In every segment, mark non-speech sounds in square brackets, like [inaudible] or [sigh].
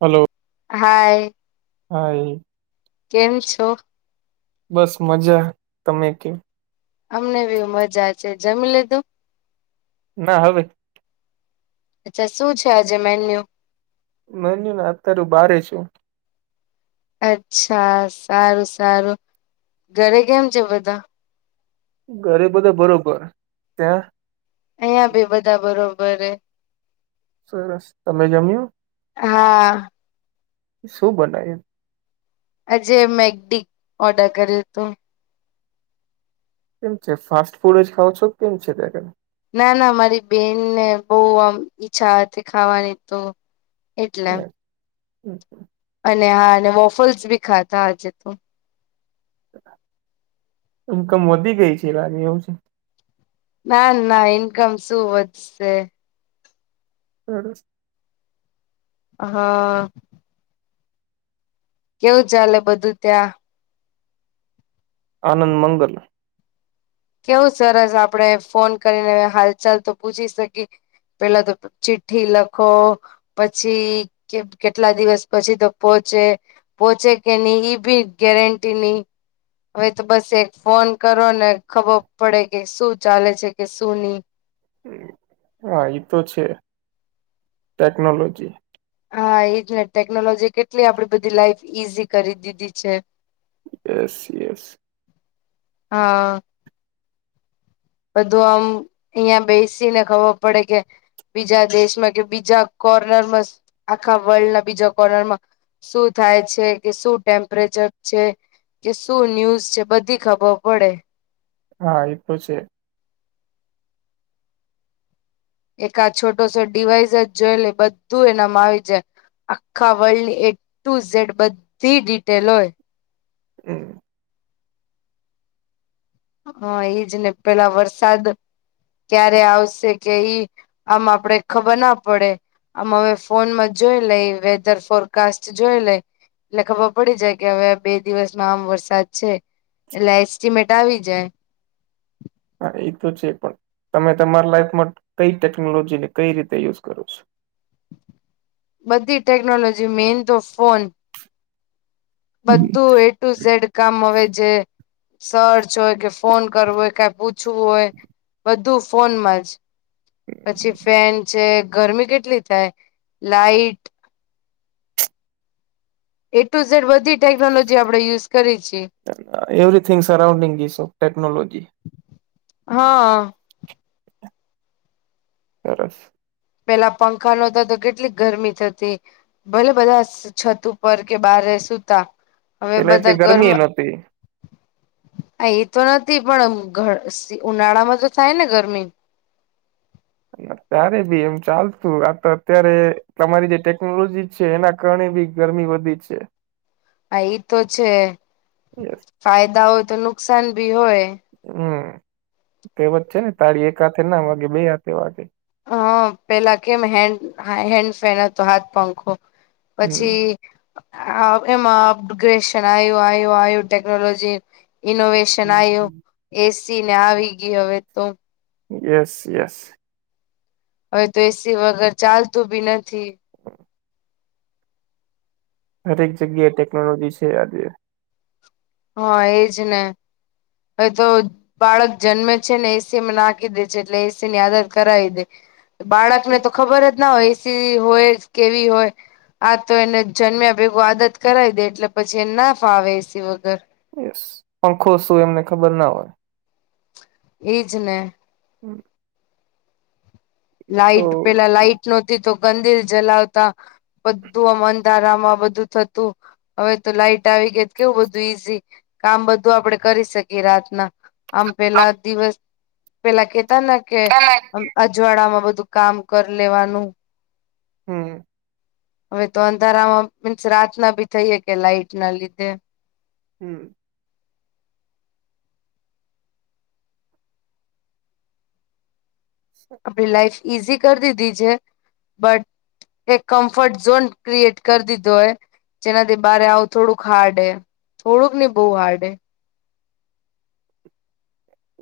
હાલો. Hi. Hi. કેમ છો? બસ મજા, તમે કેમ? અમને બી મજા છે, જમી લેધું? ના હવે. અચ્છા શું છે આજે મેન્યુ? મેન્યુ ને અત્યારે બારે છું. અચ્છા સારું સારું, ઘરે કેમ છે બધા? ઘરે બધા બરોબર, ત્યાં? અહિયા ભી બધા બરોબર હે. સરસ, તમે જમ્યુ? હા. શું બનાયુ? આજે મેકડી ઓર્ડર કર્યું હતું. કેમ છે ફાસ્ટ ફૂડ જ ખાવઓ છો કેમ છે ત્યાંને? ના ના મારી બેનને બવ આમ ઈચ્છા હતી ખાવાની તો એટલે. હમ્મ. અને હા અને વોફલ્સ બી ખાધા આજે તો. ઈનકમ વધી ગઈ છે એ લાગે એવું છે. ના ના ઇન્કમ શું વધશે. [unintelligible] હા. કેવું ચાલે બધું ત્યાં? આનંદ મંગલ. કેવું સરસ આપડે ફોન કરીને હાલ ચાલ તો પૂછી શકીએ. પેલા તો ચિઠ્ઠી લખો પછી કેટલા દિવસ પછી તો પોચે. પોચે કે ની ઈ બી ગેરંટી ની. હવે તો બસ એક ફોન કરો ને ખબર પડે કે શું ચાલે છે કે શું ની. હા એતો છે ટેકનોલોજી. હા એજ ને ટેકનોલોજી કેટલી આપડી બધી લાઈફ ઈઝી કરી દીધી છે. Yes yes. હા. બધું આમ અહિયાં બેસી ને ખબર પડે કે બીજા દેશમાં કે બીજા કોર્નરમાં આખા વર્લ્ડના બીજા કોર્નરમાં શું થાય છે કે શું ટેમ્પરેચર છે. કે સુું ન્યુઝ છે બધી ખબર પડે હા એ તો છે. એક આ છોટો છો ડિવાઈસ જ જોઈે લ બધું એનામાં આવી જાય આખા વર્લ્ડની એ ટુ ઝેડ બધી ડિટેલ હોય હમ હા એજ ને પેલા વરસાદ ક્યારે આવશે કે ઈ આમ આપડે ખબર ના પડે આમ હવે ફોન માં જોઈ લઈ વેધર ફોરકાસ્ટ જોઈ લઈ એટલે ખબર પડી જાય કે હવે બે દિવસમાં આમ વરસાદ છે એટલે એસ્ટિમેટ આવી જાય હા એ તો છે પણ તમે તમારા લાઈફમાં કઈ ટેકનોલોજી ને કઈ રીતે યુઝ કરો છો. બધી ટેકનોલોજી મેન તો ફોન. છો બધું એ ટુ ઝડ કામ હવે જે. સર્ચ હોય કે ફોન કરવો હોય કઈ પૂછવું હોય બધું ફોનમાં જ. પછી ફેન છે ગરમી કેટલી થાય લાાઈટ. એ ટુ ઝેડ વધી. એવરીથીિંગ સરાઉન્ડિંગ ઇ ઓફ ટેકનોલોજી. હા. સરસ. પેલા પંખા નતા તો કેટલી ગરમી થતી. ભલે બધા છત ઉપ કે બારે સૂતા હવે પેલા બધા એટલી ગરમ ગરમી નહોતી હા એતો નથી પણ ઉનાળા માં તો થાય ને ગરમી. ત્યારે બી એમ ચાલતું આ તો અત્યારે તમારી જે ટેકનોલોજી. છે એના કારણે બી ગરમી વધી જ છે. હા એ તો છે યસ ફાયદા હોય તો નુકસાન ભી હોય. હમ તેવ જ છે ને તાળી એક હાથે ના વાગે બે હાથે વાગે. હ પેલા કેમ હેન્ડ હેન્ડ ફેન હતો હાથ પંખો હમ પછી. એમાં અપગ્રેશન આવ આવ્યું આવું ટેકનોલોજી ઇનોવેશ. ન આવ્યો હમ. એસી ને આવી ગય હવે તો. Yes, yes. હવે તો એ. સી વગર ચાલતું બી નથી. હરેક જગ્યાએ ટેકનોલોજી છે આજે. હા એજ ને હવે તો. બાળક જન્મે છે ને એસીમાં નાખી દે છે એટલે એસી ની આદત કરાવી દે. બાળકને તો ખબર જ ના હોય એસી હોય કેવી હોય. આ તો એને જન્મ્યા ભેગું આદત કરાવી દે એટલે પછી એ ના ફાવે એસી વગર. સ પંખો શું એમને ખબર ના હોય. એજ ને. હમ. લાઈટ પેલા લાઈટ નહોતી તો ગંદિલ જલાવતા. બધું અમંધારામાં બધું થતું. હવે તો લાઈટ આવી ગઈ કેવું બધું ઈઝી કામ બધું આપડે કરી શકીએ રાતના. આમ પેલા દિવસ પેલા કેતા ને કે ઉજવાડા માં બધું કામ કરી લેવાનું. હમ. હવે તો અંધારામાં મીન્સ રાતના બી થઈ કે લાઈટ ના લીધે. હમ. આપણી લાઈફ ઈઝી કરી દીધી છે બટ. એક કમ્ફર્ટ ઝોન ક્રિએટ કરી દીધો એ. જેનાથી બારે આવું થોડુંક હાર્ડ હે થોડુંક ની બહુ હાર્ડ હે.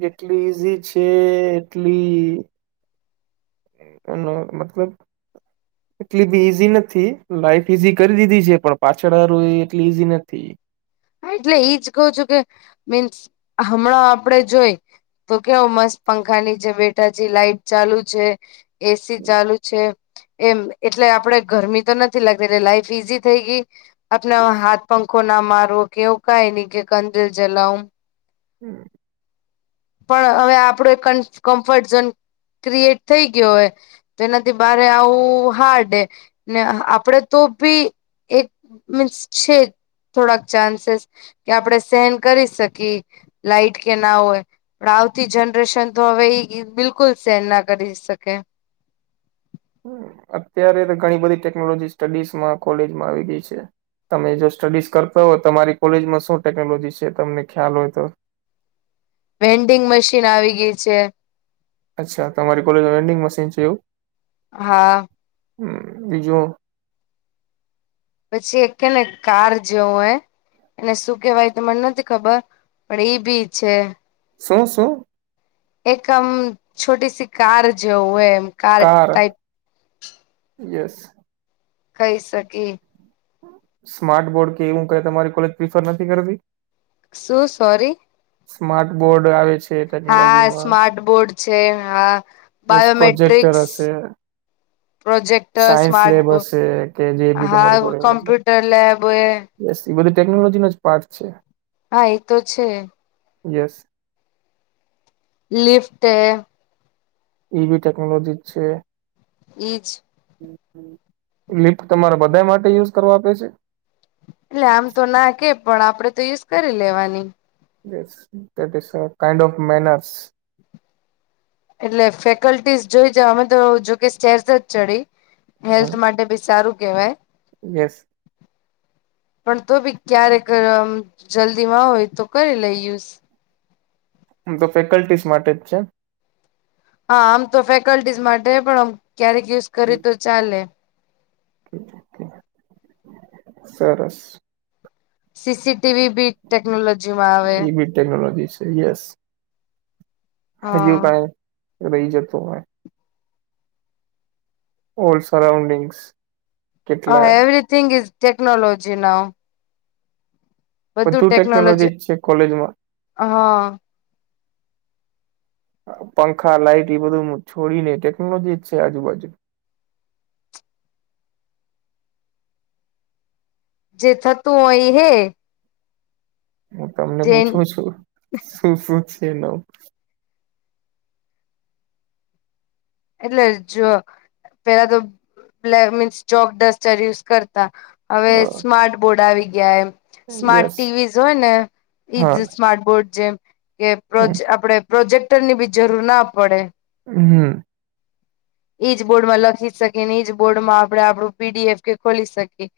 જેટલી ઈઝી છે એટલી મતલબ. [inaudible] એટલી બી ઈઝી નથી લાઈફ ઈઝી કરી દીધી છે પણ પાછળું એ એટલી ઈઝી નથી. હા એટલે એઈજ કઉ છું કે મીન્સ હમણાં આપડે જોઈ તો કેવો મસ્ત પંખા નીચે બેઠા છે લાઈટ ચાલુ છે એસી ચાલુ છે. એમ એટલે આપડે ગરમી તો નથી લાગતી એટલે લાઈફ ઈઝી થઈ ગઈ. આપણે હાથ પંખો ના મારવો કે એવું કાય નહી કે કંદીલ જલાવું. હમ. પણ હવે આપડો કમ્ફર્ટ ઝોન ક્રિએટ થઈ ગયો હે. તો એનાથી બારે આવું હાર્ડ ને આપડે તો ભી એક મીન્સ છે થોડાક ચાન્સીસ કે આપણેે સહન કરી શકીએ લાઈટ કે ના હોય પણ આવતી જનરેશન તો હવે ઈ બિલકુલ સેન ના કરી શકે. અત્યારે તો ઘણી બધી ટેકનોલોજી સ્ટડીઝમાં કોલેજમાં આવી ગઈ છે તમે જો સ્ટડીઝ કરતા હો તમારી કોલેજમાં શું ટેકનોલોજી છે તમને ખ્યાલ હોય તો. વેન્ડિંગ મશીન આવી ગઈ છે અચ્છા તમારી કોલેજમાં વેન્ડિંગ મશીન છે એવું? હા. હમ બીજું? પછી એક કે ને કાર જેવું હૈ એને શું કહેવાય તો મને નથી ખબર પણ એઈ ભી છે. શું શું? એકમ છોટી સી કાર જેવું એ. કાર યેસ કઈ શકે સ્માર્ટ બોર્ડ કે એવું ક તમારી કોલેજ પ્રિફર નથી કરતી? શું સોરી? સ્માર્ટ બોર્ડ આવે છે. હા ટેકનોલોજીમાં સ્માર્ટ બોર્ડ છે હા યેસ પ્રોજેક્ટર બાયોમેટ્રિક્સ હશે. Projector science smart lab board હશે કે જે બી તમારું હા કોલેજ મતલબ કોમ્પ્યુટર લેબ એ યસ એ બધું ટેકનોલોજી નો જ પાર્ટ છે. હા એ તો છે. યેસ. લિફ્ટ હે ઈ બી ટેક્નોલોજી છે. એજ. લીપ તમારે બધા માટે યુઝ કરવા આપે છે? એટલે આમ તો ના કે પણ આપડે તો યુઝ કરી લેવાની. Yes is kind of means એટલે ફેકલ્ટીસ જોઈ જ અમે તો જોકે [unintelligible] જ ચડી હેલ્થ માટે ભી સારું કેવાય યેસ. [inaudible] પણ તો ભી ક્યારેક જલ્દી માં હોય તો કરી લઈ યુસ. હમ, તો ફેકલ્ટીસ માટે જ છે. હા આમ તો ફેકલ્ટીઝ માટે પણ ક્યારેક યુઝ કરી તો ચાલે. સરસ. સીસીટીવી બી ટેકનોલોજી માં આવે એ બી ટેકનોલોજી છે યસ હજિયુ હા કાઈ રહી જતુ હોય ઓલ્ડ સરાઉન્ડિંગ્સ કેટલા હા એવરીથીગ ઇસ ટેકનોલોજી નાવ બધુ ટેકનોલોજી છે કોલેજમાં હા પંખા લાઈટ એ બધું છોડીને ટેકનોલોજી જ છે આજુબાજુ જે થતું હોય ઈ હે ઓકે અમને જે પૂછું છું શું શું છે ન એટલે જો પેલા તો black means chalk duster use કરતા હવે સ્માર્ટબોર્ડ આવી ગયા એમ સ્માર્ટ યસ ટીવીઝ હોય ને ઈજ હા સ્માર્ટ બોર્ડ જેમ કે પ્રોજ હમ આપડે પ્રોજેક્ટરની બી જરૂર ના પડે હમ ઈજ બોર્ડ માં લખી શકીએ ને ઈજ બોર્ડમાં આપણે આપણું પીડીએફ કે ખોલી શકીએ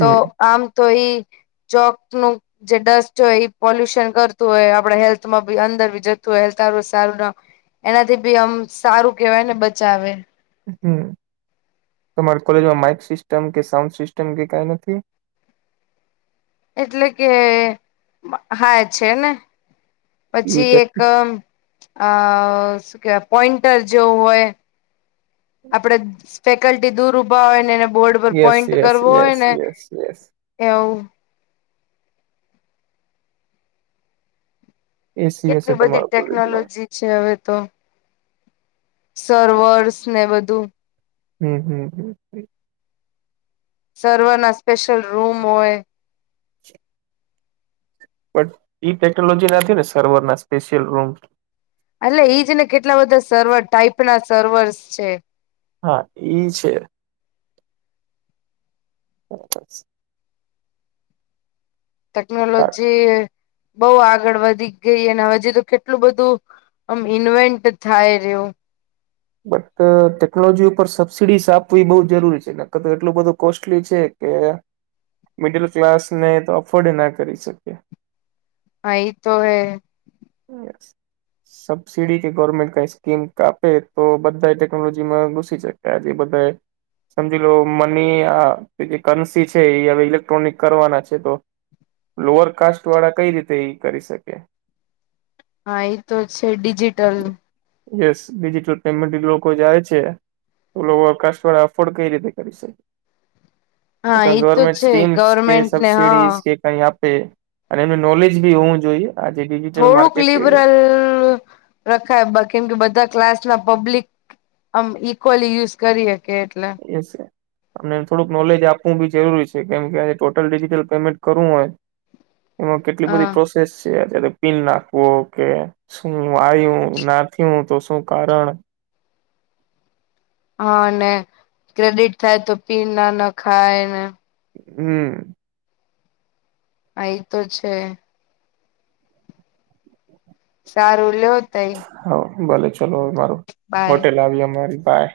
તો હમ આમ તો ઈ ચોક નું જે ડસ્ટ હોય પોલ્યુશન કરતું હોય આપડે હેલ્થમાં બી અંદર બી જતું હોય હેલ્થ સારું સારું ના એનાથી બી આમ સારું કેવાય ને બચાવે હમ તમારી કોલેજમાં માઈક સિસ્ટમ કે સાઉન્ડ સિસ્ટમ કે કાઈ નથી એટલે કે હા છેને પછી બીટેક? એક અ અ શું કેવાય પોઈન્ટર જેવું હોય આપડે ફેકલ્ટી દૂર ઉભા હોય ને એને બોર્ડ પર યસ પોઈન્ટ યસ કરવો હોય યસ ને યસ યસ એવુ એસી હશે કેટલી બધી તમારા કોલેજમાં ટેકનોલોજી છે હવે તો સર્વર્સ ને બધું હમ હમ હ સર્વર ના સ્પેશિયલ રૂમ હોય બટ ઇ ટેકનોલોજી નથી ને સર્વર ના સ્પેશિયલ રૂમ એટલે ઈજ ને કેટલા બધા સર્વર ટાઈપ ના સર્વર્સ છે હા ઈ છે [inaudible] ટેકનોલોજી બહુ આગળ વધી ગઈ અને હજી તો કેટલું બધું આમ ઇન્વેન્ટ થાય રહ્યો બટ ટેકનોલોજી ઉપર સબસિડીઝ આપવી બઉ જરૂરી છે નકર તો એટલું બધું કોસ્ટલી છે કે મિડલ ક્લાસ ને તો અફોર્ડ ના કરી શકે હા ઈ તો હે [inaudible] સબસીડી કે ગવર્મેન્ટ કઈ સ્કીમક આપે તો બધા ટેકનોલોજીમાં ઘુસી સકે ત્યાથી બધાય સમજી લો મની આ જે કરન્સી છે એ હવે ઇલેક્ટ્રોનિક કરવાના છે તો લોઅર કાસ્ટ વાળા કઈ રીતે ઈ કરી શકે હા ઈ તો છે ડિજિટલ યસ ડિજિટલ પેમેન્ટ ઈ લોકો જાય છે તો લોઅર કાસ્ટવાળા અફોર્ડ કઈ રીતે કરી શકે હા કા ઈ તો ગવર્મેન્ટ છે ગવર્મેન્ટ ને હા કાઈ આપે અને એનું નોલેજ બી હોવુ જોઈએ આજે ડિજિટલ માર્કેટ એ છે [inaudible] રખાય કેમ કે બધા ક્લાસમાં પબ્લિક આમ ઇક્વલી યુઝ કરી સકે એટલે એસે અમને થોડુંક નોલેજ આપવું બી જરૂરી છે કેમ કે આજે ટોટલ ડિજિટલ પેમેન્ટ કરવું હોય એમાં કેટલી હા બધી પ્રોસેસ છે અત્યારે પિન નાખવો કે શું આવું ના થું તો શું કારણ? હા અનેને ક્રેડિટ થાય તો પી ના ના ખાય ને હમ આ એ તો છે. સારું લ હા ભલે ચલોવેરું બાય હોટેલ આવી અમારી બાય.